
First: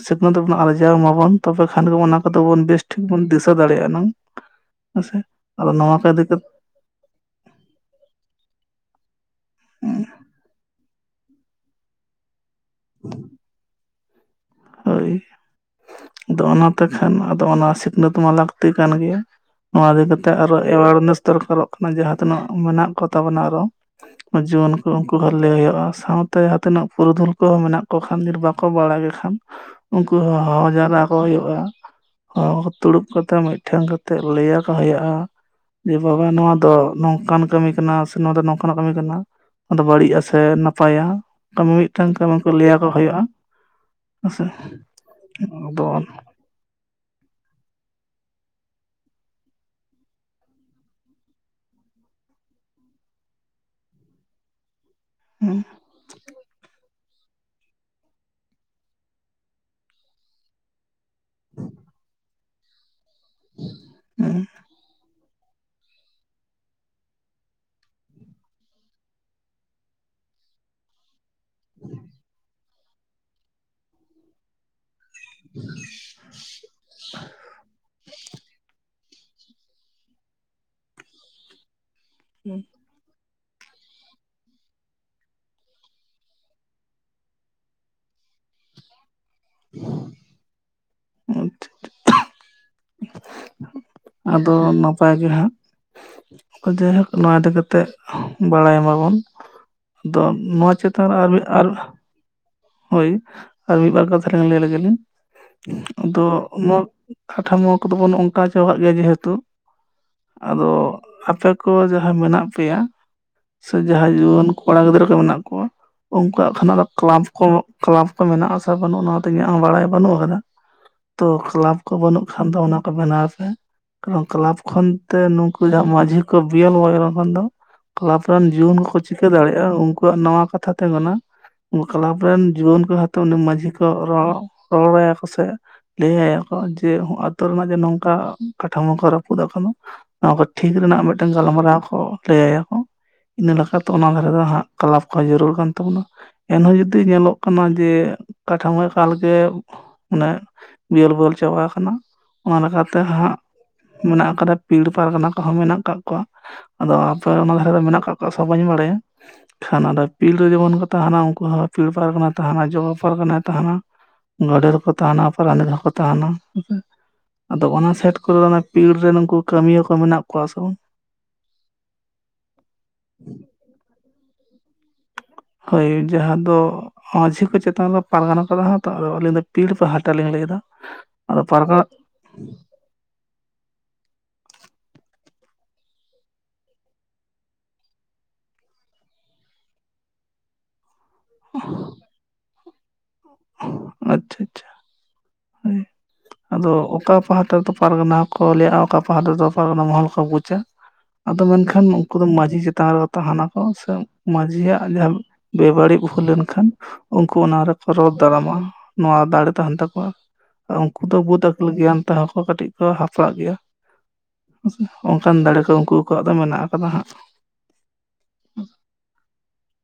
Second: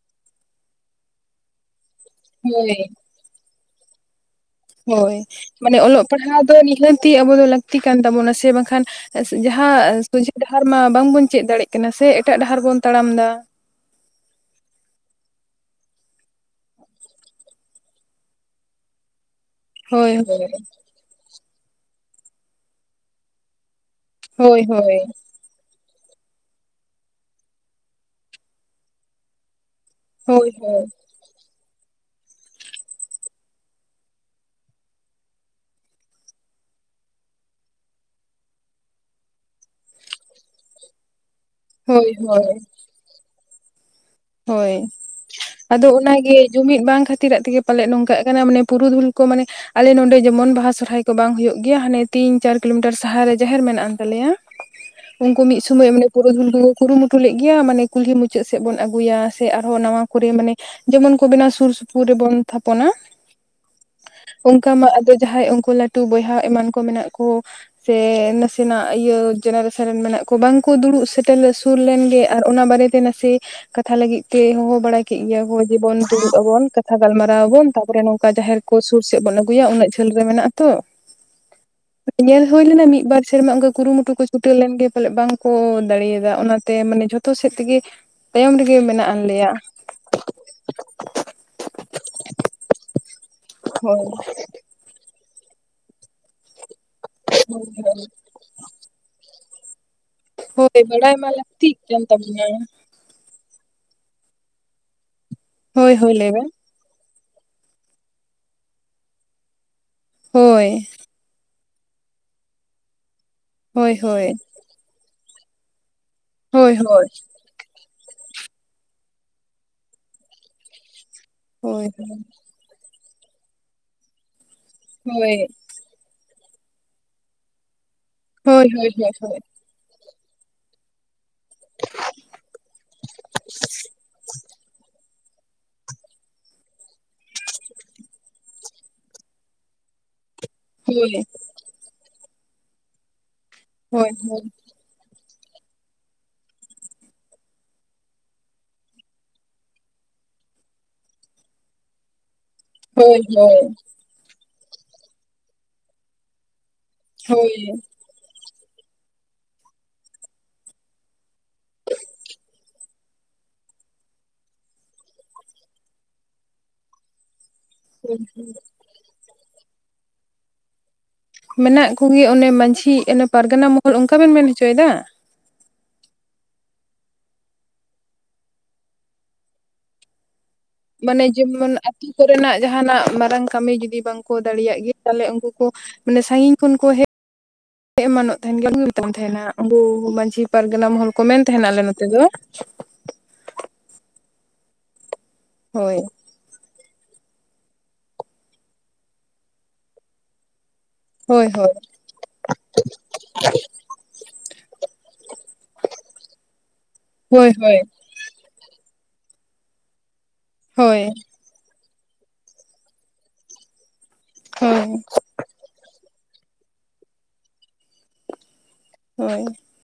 ᱥᱤᱠᱷᱱᱟᱹᱛ ᱫᱚ ᱵᱚᱱ ᱟᱨᱡᱟᱣ ᱢᱟᱵᱚᱱ ᱛᱚᱵᱮ ᱠᱷᱟᱱ ᱜᱮ ᱵᱚᱱ ᱟᱫᱚ ᱵᱚᱱ ᱦᱳᱭ ᱵᱮᱥ ᱴᱷᱤᱠ ᱵᱚᱱ ᱫᱤᱥᱟᱹ ᱫᱟᱲᱮᱭᱟᱜᱼᱟ ᱟᱱᱟᱝ ᱾ ᱦᱳᱭ ᱢᱟᱱᱮ ᱚᱞᱚᱜ ᱯᱟᱲᱦᱟᱣ ᱫᱚ ᱱᱤᱦᱟᱹᱛᱤ ᱟᱵᱚ ᱫᱚ ᱞᱟᱹᱠᱛᱤ ᱠᱟᱱ ᱛᱟᱵᱚᱱᱟ ᱥᱮ ᱵᱟᱝᱠᱷᱟᱱ ᱡᱟᱦᱟᱸ ᱥᱚᱡᱷᱮ ᱰᱟᱦᱟᱨ ᱢᱟ ᱵᱟᱝᱵᱚᱱ ᱪᱮᱫ ᱫᱟᱲᱮᱭᱟᱜ ᱠᱟᱱᱟ ᱥᱮ ᱮᱴᱟᱜ ᱰᱟᱦᱟᱨ ᱵᱚᱱ ᱛᱟᱲᱟᱢ ᱫᱟ ᱾ ᱦᱳᱭ ᱟᱫᱚ ᱚᱱᱟ ᱛᱮ ᱠᱷᱟᱱ ᱟᱫᱚ ᱚᱱᱟ ᱥᱤᱠᱷᱱᱟᱹᱛ ᱢᱟ ᱞᱟᱹᱠᱛᱤ ᱠᱟᱱ ᱜᱮᱭᱟ ᱾ ᱱᱚᱣᱟ ᱤᱫᱤ ᱦᱳᱭ ᱠᱟᱛᱮᱜ ᱟᱨᱚ ᱮᱣᱟᱨᱱᱮᱥ ᱫᱚᱨᱠᱟᱨᱚᱜ ᱠᱟᱱᱟ ᱡᱟᱦᱟᱸ ᱛᱤᱱᱟᱹᱜ ᱢᱮᱱᱟᱜ ᱠᱚᱛᱟᱵᱚᱱᱟ ᱟᱨᱚ ᱦᱳᱭ ᱡᱩᱣᱟᱹᱱ ᱠᱚ ᱦᱳᱭ ᱩᱱᱠᱩ ᱦᱚᱸ ᱞᱟᱹᱭ ᱦᱩᱭᱩᱜᱼᱟ ᱥᱟᱶᱛᱮ ᱦᱟᱛᱮᱱᱟᱜ ᱯᱩᱨᱩᱫᱷᱩᱞ ᱠᱚᱦᱚᱸ ᱢᱮᱱᱟᱜ ᱠᱚ ᱠᱷᱟᱱ ᱵᱟᱠᱚ ᱵᱟᱲᱟ ᱜᱮ ᱠᱷᱟᱱ ᱩᱱᱠᱩ ᱦᱚᱸ ᱦᱳᱭ ᱦᱚᱦᱚ ᱦᱳᱭ ᱡᱟᱣᱨᱟ ᱠᱚ ᱦᱩᱭᱩᱜᱼᱟ ᱾ ᱦᱚᱦᱚ ᱛᱩᱲᱩᱵ ᱠᱟᱛᱮᱫ ᱢᱤᱫᱴᱷᱮᱱ ᱠᱟᱛᱮᱫ ᱞᱟᱹᱭ ᱟᱠᱚ ᱦᱳᱭᱳᱜᱼᱟ ᱾ ᱡᱮ ᱵᱟᱵᱟ ᱱᱚᱣᱟ ᱫᱚ ᱱᱚᱝᱠᱟᱱ ᱠᱟᱹᱢᱤ ᱠᱟᱱᱟ ᱥᱮ ᱱᱚᱣᱟ ᱫᱚ ᱱᱚᱝᱠᱟᱱ ᱠᱟᱹᱢᱤ ᱠᱟᱱᱟ ᱾ ᱟᱫᱚ ᱵᱟᱹᱲᱤᱡᱼᱟ ᱥᱮ ᱱᱟᱯᱟᱭᱟ ᱠᱟᱹᱢᱤ ᱦᱳᱭ ᱢᱤᱫᱴᱟᱝ ᱠᱟᱹᱢᱤ ᱦᱳᱭ ᱠᱚ ᱞᱟᱹᱭᱟᱠᱚ ᱦᱳᱭᱳᱜᱼᱟ ᱾ ᱦᱳᱭ ᱟᱫᱚ ᱚᱱᱟ ᱜᱮ ᱡᱩᱢᱤᱫ ᱵᱟᱝ ᱠᱷᱟᱹᱛᱤᱨᱟᱜ ᱛᱮᱜᱮ ᱯᱟᱞᱮᱫ ᱱᱚᱝᱠᱟᱜ ᱠᱟᱱᱟ ᱢᱟᱱᱮ ᱯᱩᱨᱩᱫᱷᱩᱞ ᱠᱚ ᱢᱟᱱᱮ ᱟᱞᱮ ᱱᱚᱸᱰᱮ ᱡᱮᱢᱚᱱ ᱵᱟᱦᱟ ᱥᱚᱨᱦᱟᱭ ᱠᱚ ᱵᱟᱝ ᱦᱳᱭᱳᱜ ᱜᱮᱭᱟ ᱦᱟᱱᱮ ᱛᱤᱱ ᱪᱟᱨ ᱠᱤᱞᱳᱢᱤᱴᱟᱨ ᱥᱟᱦᱟ ᱨᱮ ᱡᱟᱦᱮᱨ ᱢᱮᱱᱟᱜ ᱟᱱ ᱛᱟᱞᱮᱭᱟ ᱾ [inaudible] ᱩᱱᱠᱩ ᱢᱤᱫ ᱥᱩᱢᱚᱭ ᱢᱟᱱᱮ ᱯᱩᱨᱩᱫᱩᱞ ᱠᱚᱜᱚ ᱠᱩ ᱠᱩᱨᱩᱢᱩᱴᱩ ᱞᱮᱜ ᱜᱮᱭᱟ ᱢᱟᱱᱮ ᱠᱩᱞᱦᱤ ᱢᱩᱪᱟᱹᱫ ᱥᱮᱫ ᱵᱚᱱ ᱟᱹᱜᱩᱭᱟ ᱥᱮ ᱟᱨᱦᱚᱸ ᱱᱟᱣᱟ ᱠᱚᱨᱮ ᱢᱟᱱᱮ ᱡᱮᱢᱚᱱ ᱠᱚ ᱵᱮᱱᱟᱣ ᱥᱩᱨ ᱥᱩᱯᱩᱨ ᱨᱮᱵᱚᱱ ᱛᱷᱟᱯᱚᱱᱟ ᱾ ᱚᱱᱠᱟ ᱢᱟ ᱟᱫᱚ ᱡᱟᱦᱟᱸᱭ ᱩᱱᱠᱩ ᱞᱟᱹᱴᱩ ᱵᱚᱭᱦᱟ ᱮᱢᱟᱱ ᱠᱚ ᱢᱮᱱᱟᱜ ᱠᱚ ᱾ ᱥᱮ ᱱᱟᱥᱮᱱᱟᱜ ᱤᱭᱟᱹ ᱡᱮᱱᱟᱨᱮᱥᱚᱱ ᱨᱮᱱ ᱢᱮᱱᱟᱜ ᱠᱚ ᱵᱟᱝᱠᱚ ᱫᱩᱲᱩᱵ ᱥᱮᱴᱮᱨᱞᱮ ᱥᱩᱞ ᱞᱮᱱ ᱜᱮ ᱟᱨ ᱚᱱᱟ ᱵᱟᱨᱮ ᱛᱮ ᱱᱟᱥᱮ ᱠᱟᱛᱷᱟ ᱞᱟᱹᱜᱤᱫ ᱛᱮ ᱦᱚᱦᱚ ᱵᱟᱲᱟᱭ ᱾ ᱠᱮᱜ ᱜᱮᱭᱟ ᱠᱚ ᱡᱮᱵᱚᱱ ᱫᱩᱲᱩᱵ ᱟᱵᱚᱱ ᱠᱟᱛᱷᱟ ᱜᱟᱞᱢᱟᱨᱟᱣ ᱟᱵᱚᱱ ᱛᱟᱯᱚᱨᱮ ᱱᱚᱝᱠᱟ ᱡᱟᱦᱮᱨ ᱠᱚ ᱥᱩᱨ ᱥᱮᱫ ᱵᱚᱱ ᱟᱹᱜᱩᱭᱟ ᱤᱱᱟᱹᱜ ᱡᱷᱟᱹᱞ ᱨᱮ ᱢᱮᱱᱟᱜᱼᱟ ᱛᱚ ᱧᱮᱞ ᱦᱩᱭ ᱞᱮᱱᱟ ᱢᱤᱫ ᱵᱟᱨ ᱥᱮᱨᱢᱟ ᱚᱝᱠᱟ ᱠᱩᱨᱩᱢᱩᱴᱩ ᱠᱚ ᱪᱩᱴᱟᱹᱣ ᱞᱮᱱᱜᱮ ᱯᱟᱞᱮᱫ ᱵᱟᱝᱠᱚ ᱫᱟᱲᱮᱭᱟᱫᱟ ᱚᱱᱟᱛᱮ ᱢᱟᱱᱮ ᱡᱷᱚᱛᱚ ᱥᱮᱫ ᱛᱮᱜᱮ ᱛᱟᱭᱚᱢ ᱨᱮᱜᱮ ᱢᱮᱱᱟᱜ ᱟᱱᱞᱮᱭᱟ ᱾ ᱟᱪᱪᱷᱟ ᱟᱪᱪᱷᱟ [unintelligible] [inaudible] ᱦᱳᱭ ᱟᱫᱚ ᱱᱟᱯᱟᱭ ᱜᱮ ᱦᱟᱸᱜ ᱡᱟᱭᱦᱳᱠ ᱱᱚᱣᱟ ᱤᱫᱤ ᱠᱟᱛᱮᱫ ᱵᱟᱲᱟᱭ ᱢᱟᱵᱚᱱ ᱫᱚ ᱱᱚᱣᱟ ᱪᱮᱛᱟᱱ ᱨᱮ ᱟᱨ ᱢᱤᱫ ᱟᱨ ᱛᱟᱵᱩᱝᱢᱮ ᱦᱳᱭ ᱟᱨ ᱵᱤᱜᱵᱟᱨ ᱠᱟᱛᱷᱟ ᱞᱤᱧ ᱞᱟᱹᱭ ᱞᱮᱜᱮ ᱞᱤᱧ ᱦᱳᱭ ᱦᱳᱭ ᱟᱫᱚ ᱞᱟᱹᱭ ᱵᱮᱱ ᱱᱚᱣᱟ ᱠᱷᱟᱴᱷᱟᱢᱳ ᱠᱚᱫᱚ ᱵᱚᱱ ᱚᱝᱠᱟ ᱪᱟᱵᱟᱜ ᱜᱮᱭᱟ ᱡᱮᱦᱮᱛᱩ ᱦᱳᱭ ᱟᱫᱚ ᱟᱯᱮ ᱠᱚ ᱡᱟᱦᱟᱸ ᱢᱮᱱᱟᱜ ᱯᱮᱭᱟ ᱥᱮ ᱦᱳᱭ ᱡᱟᱦᱟᱸᱭ ᱦᱳᱭ ᱡᱩᱣᱟᱹᱱ ᱠᱚᱲᱟ ᱜᱤᱫᱽᱨᱟᱹ ᱠᱚ ᱢᱮᱱᱟᱜ ᱠᱚᱣᱟ ᱾ ᱩᱱᱠᱩᱣᱟᱜ ᱦᱳᱭ ᱟᱠᱷᱚᱱᱚᱜ ᱦᱳᱭ ᱫᱚ ᱠᱞᱟᱯ ᱠᱚ ᱠᱞᱟᱯ ᱠᱚ ᱢᱮᱱᱟᱜᱼᱟ ᱥᱮ ᱵᱟᱹᱱᱩᱜ ᱚᱱᱟᱣᱛᱮ ᱤᱧᱟᱹᱜ ᱦᱚᱸ ᱵᱟᱲᱟᱭ ᱵᱟᱹᱱᱩᱜ ᱟᱠᱟᱫᱟ ᱾ ᱛᱚ ᱠᱞᱟᱯ ᱦᱳᱭ ᱠᱚ ᱦᱳᱭ ᱵᱟᱹᱱᱩᱜ ᱠᱷᱟᱱ ᱫᱚ ᱚᱱᱟ ᱠᱚ ᱵᱮᱱᱟᱣ ᱯᱮ ᱠᱟᱨᱚᱱ ᱠᱞᱟᱯ ᱠᱷᱚᱱ ᱛᱮ ᱦᱳᱭ ᱱᱩᱠ ᱩᱱᱠᱩ ᱢᱟᱺᱡᱷᱤ ᱠᱚ ᱵᱤᱭᱮᱞ ᱵᱚᱭᱚᱞ ᱟᱠᱟᱱ ᱫᱚ ᱠᱞᱟᱵᱽ ᱨᱮᱱ ᱦᱳᱭ ᱡᱩᱣᱟᱹᱱ ᱦᱳᱭ ᱠᱚ ᱦᱳᱭ ᱪᱤᱠᱟᱹ ᱫᱟᱲᱮᱭᱟᱜᱼᱟ ᱩᱱᱠᱩ ᱛᱚᱜ ᱱᱟᱣᱟ ᱠᱟᱛᱷᱟ ᱛᱮᱜᱳᱱᱟ᱾ ᱠᱞᱟᱵᱽ ᱨᱮᱱ ᱡᱩᱣᱟᱹᱱ ᱠᱚ ᱦᱟᱛᱚ ᱢᱟᱺᱡᱷᱤ ᱠᱚ ᱨᱚᱲ ᱨᱚᱲᱟᱭᱟ ᱠᱚ ᱥᱮ᱾ ᱞᱟᱹᱭ ᱟᱭᱟᱠᱚ ᱡᱮ ᱦᱚᱸᱜ ᱟᱹᱛᱩ ᱨᱮᱱᱟᱜ ᱡᱮ ᱱᱚᱝᱠᱟ ᱠᱟᱴᱷᱟᱢᱳ ᱠᱚ ᱨᱟᱯᱩᱫ ᱟᱠᱟᱱᱟ᱾ ᱱᱚᱣᱟ ᱠᱚ ᱴᱷᱤᱠ ᱨᱮᱱᱟᱜ ᱦᱳᱭ ᱢᱮᱜᱴᱮᱝ ᱜᱟᱞᱢᱟᱨᱟᱣ ᱠᱚ ᱞᱟᱹᱭ ᱟᱭᱟ ᱠᱚ ᱤᱱᱟᱹ ᱞᱮᱠᱷᱟᱛᱮ ᱚᱱᱟ ᱦᱳᱭ ᱫᱷᱟᱨᱮ ᱫᱚ ᱦᱟᱸᱜ᱾ ᱠᱞᱟᱵᱽ ᱠᱚᱦᱚᱸ ᱡᱟᱹᱨᱩᱲ ᱠᱟᱱ ᱛᱟᱵᱚᱱᱟ ᱮᱱᱦᱚᱸ ᱡᱩᱫᱤ ᱧᱮᱞᱚᱜ ᱠᱟᱱᱟ ᱡᱮ ᱠᱟᱴᱷᱟᱢᱳ ᱮᱠᱟᱞᱜᱮ ᱢᱟᱱᱮ ᱵᱤᱭᱚᱞ ᱵᱷᱚᱭᱚᱞ ᱪᱟᱵᱟ ᱟᱠᱟᱱᱟ ᱚᱱᱟ ᱞᱮᱠᱟᱛᱮ ᱦᱳᱭ ᱦᱟᱸᱜ ᱦᱳᱭ ᱢᱮᱱᱟᱜ ᱟᱠᱟᱫᱟ ᱯᱤᱲ ᱯᱟᱨᱜᱟᱱᱟ ᱠᱚᱦᱚᱸ ᱢᱮᱱᱟᱜ ᱠᱟᱜ ᱠᱚᱣᱟ ᱟᱫᱚ ᱟᱯᱮ ᱚᱱᱟ ᱦᱳᱭ ᱫᱷᱟᱨᱮ ᱫᱚ ᱢᱮᱱᱟᱜ ᱠᱟᱜ ᱠᱚᱣᱟ ᱥᱮ ᱵᱟᱹᱧ ᱵᱟᱲᱟᱭᱟ ᱠᱷᱟᱱ ᱟᱫᱚ ᱯᱤᱲ ᱨᱮ ᱡᱮᱢᱚᱱ ᱠᱚ ᱛᱟᱸᱦᱮᱱᱟ ᱩᱱ ᱦᱚ ᱯᱤᱲ ᱯᱟᱨᱜᱟᱱᱟ ᱛᱟᱦᱮᱱᱟᱭ ᱡᱚᱜᱚ ᱯᱟᱨᱜᱟᱱᱟᱭ ᱛᱟᱦᱮᱱᱟ ᱜᱟᱰᱮᱛ ᱦᱚᱸ ᱠᱚ ᱛᱟᱦᱮᱸᱱᱟ ᱯᱚᱨᱟᱱᱤᱠ ᱦᱚᱸ ᱠᱚ ᱛᱟᱦᱮᱱᱟ [unintelligible] ᱟᱫᱚ ᱚᱱᱟ ᱥᱮᱴ ᱠᱚᱨᱮ ᱫᱚ ᱚᱱᱟ ᱯᱤᱲ ᱨᱮᱱ ᱩᱱᱠᱩ ᱠᱟᱹᱢᱤᱭᱟᱹ ᱠᱚ ᱢᱮᱱᱟᱜ ᱠᱚᱣᱟ ᱥᱮ ᱵᱟᱝ᱾ ᱢᱮᱱᱟᱜ ᱠᱩᱜᱮ ᱚᱱᱮ ᱢᱟᱡᱷᱤ ᱮᱱᱮ ᱯᱟᱨᱜᱟᱱᱟ ᱢᱚᱦᱚᱞ ᱚᱱᱠᱟ ᱵᱮᱱ ᱢᱮᱱ ᱦᱚᱪᱚᱭᱮᱫᱟ᱾ ᱦᱳᱭ ᱡᱟᱦᱟ ᱫᱚ᱾ ᱢᱟᱹᱡᱷᱤ ᱠᱚ ᱪᱮᱛᱟᱱ ᱨᱮ ᱫᱚ ᱯᱟᱨᱜᱟᱱᱟ ᱠᱚ ᱛᱟᱦᱮᱱᱟ ᱛᱚ ᱟᱫᱚ ᱟᱹᱞᱤᱧ ᱫᱚ ᱯᱤᱲ ᱯᱟᱦᱴᱟ ᱞᱤᱧ ᱞᱟᱹᱭᱫᱟ᱾ ᱢᱟᱱᱮ ᱟᱫᱚ ᱡᱮᱢᱚᱱ ᱯᱟᱨᱜᱟᱱᱟ ᱟᱴᱷᱤ ᱠᱚᱨᱮᱱᱟᱜ ᱡᱟᱸᱦᱟᱱᱟᱜ ᱢᱟᱨᱟᱝ ᱠᱟᱢᱤ ᱡᱩ ᱫᱤ ᱵᱟᱝᱠᱚ ᱫᱟᱲᱮᱭᱟᱜ ᱜᱤ ᱛᱟᱦᱞᱮ ᱩᱱᱠᱩ ᱠᱚ ᱢᱟᱱᱮ ᱥᱟᱺᱜᱤᱧ ᱠᱷᱚᱱ ᱠᱚ ᱦᱮᱡ ᱮᱢᱟᱱᱚᱜ ᱛᱟᱦᱮᱱ ᱜᱮᱭᱟ [unintelligible] ᱟᱵᱩ ᱢᱟᱡᱷᱤ ᱯᱟᱨᱜᱟᱱᱟ ᱢᱚᱦᱚᱞ ᱠᱚ ᱢᱮᱱ ᱛᱟᱦᱮᱱᱟ ᱟᱞᱮ ᱱᱚᱛᱮ ᱫᱚ᱾ ᱟᱪᱪᱷᱟ ᱟᱪᱪᱷᱟ ᱦᱳᱭ ᱟᱫᱚ ᱚᱠᱟ ᱯᱟᱦᱴᱟ ᱫᱚ ᱯᱟᱨᱜᱟᱱᱟ ᱦᱚᱸ ᱠᱚ ᱞᱟᱹᱭᱟ-ᱟ ᱚᱠᱟ ᱯᱟᱦᱴᱟ ᱫᱚ ᱯᱟᱨᱜᱟᱱᱟ ᱢᱚᱦᱚᱞ ᱠᱚ ᱵᱩᱡᱽ-ᱟ᱾ ᱟᱫᱚ ᱦᱳᱭ ᱦᱳᱭ ᱢᱮᱱᱠᱷᱟᱱ ᱩᱱᱠᱩ ᱫᱚ ᱢᱟᱡᱷᱤ ᱪᱮᱛᱟᱱ ᱨᱮ ᱛᱟᱦᱮᱱᱟᱠᱚ ᱥᱮ ᱢᱟᱡᱷᱤᱭᱟᱜ ᱡᱟᱸᱦᱟ᱾ ᱵᱮᱵᱟᱹᱲᱤᱜ ᱦᱩᱭ ᱞᱮᱱᱠᱷᱟᱱ ᱩᱱᱠᱩ ᱦᱳᱭ ᱚᱱᱟ ᱨᱮ ᱦᱳᱭ ᱠᱚ ᱨᱚᱲ᱾ ᱫᱟᱨᱟᱢᱟ ᱱᱚᱣᱟ ᱫᱟᱲᱮ ᱛᱟᱦᱮᱱ ᱛᱟᱠᱚᱣᱟ ᱩᱱᱠᱩ ᱦᱳᱭ ᱫᱚ ᱵᱩᱫᱷ ᱟᱹᱠᱤᱞ ᱜᱮᱭᱟᱱ ᱛᱮᱦᱚᱸ ᱠᱚ ᱠᱟᱹᱴᱤᱡ ᱠᱚ ᱦᱟᱯᱲᱟᱜ ᱜᱮᱭᱟ ᱦᱮᱸᱥᱮ ᱦᱳᱭ ᱦᱚᱸᱜ ᱚᱱᱠᱟᱱ ᱫᱟᱲᱮ ᱠᱚᱫᱚ ᱩᱱᱠᱩ ᱠᱚᱣᱟᱜ ᱫᱚ ᱢᱮᱱᱟᱜ ᱠᱟᱫᱟ ᱦᱟᱸᱜ᱾ ᱦᱳᱭ